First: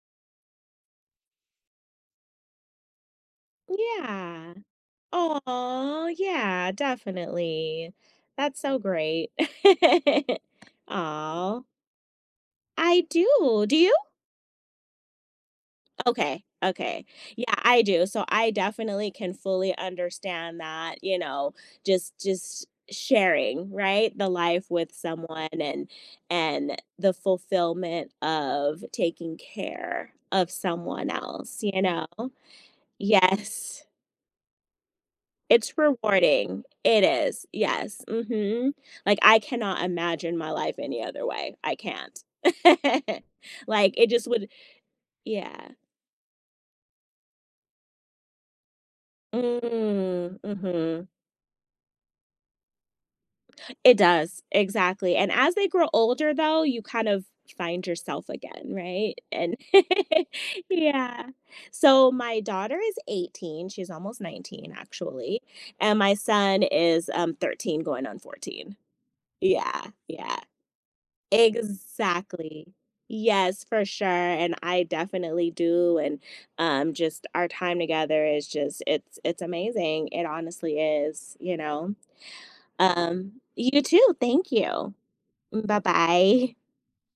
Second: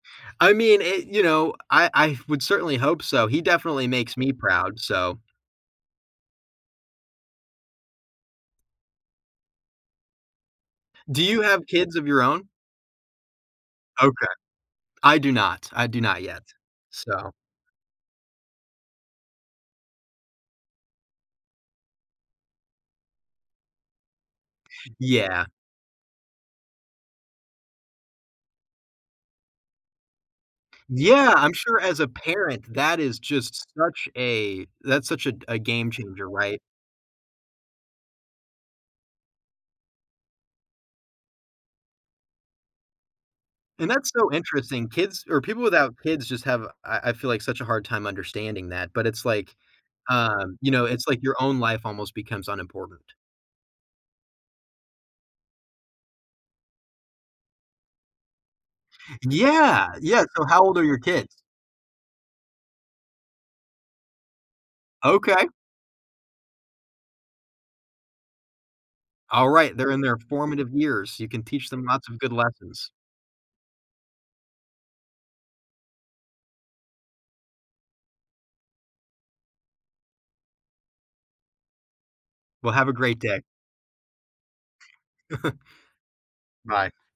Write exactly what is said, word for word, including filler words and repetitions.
I mean it You know, I I would certainly hope so, he definitely makes me Yeah. proud, so. Aw, yeah, definitely, that's so great. Do you Aw. have kids of your own? I do. Do you? Okay. I do not. I do not yet, Okay, okay. so. Yeah, I do. So I definitely can fully understand that, you know, just just sharing, right? The life with Yeah. someone, and and the fulfillment of taking care of someone Yeah, I'm else, sure you as know? a parent, that is just Yes. such a that's such a a It's game changer, right? rewarding, it is, yes, mhm, like, I cannot imagine my life any other way, I can't, And like, it that's just so would interesting. Kids or people Yeah. without kids just have I I feel like such a hard time understanding that, but it's like, Mm, um, you know mhm. it's like your own life almost becomes unimportant. It does, exactly, and as they grow older, though, you kind of find yourself again, right, and Yeah, yeah. So how old are your Yeah. kids? So my daughter is eighteen, she's almost nineteen actually, Okay. and my son is, um, thirteen going on fourteen. All right, Yeah, they're in their yeah. formative years, you can teach them lots of good Exactly, lessons. yes, for sure, and I definitely do, and, um, just our time together is just it's it's amazing, it honestly is, you know? Well, have a great Um, day. you too. Thank you. M Bye-bye. Bye.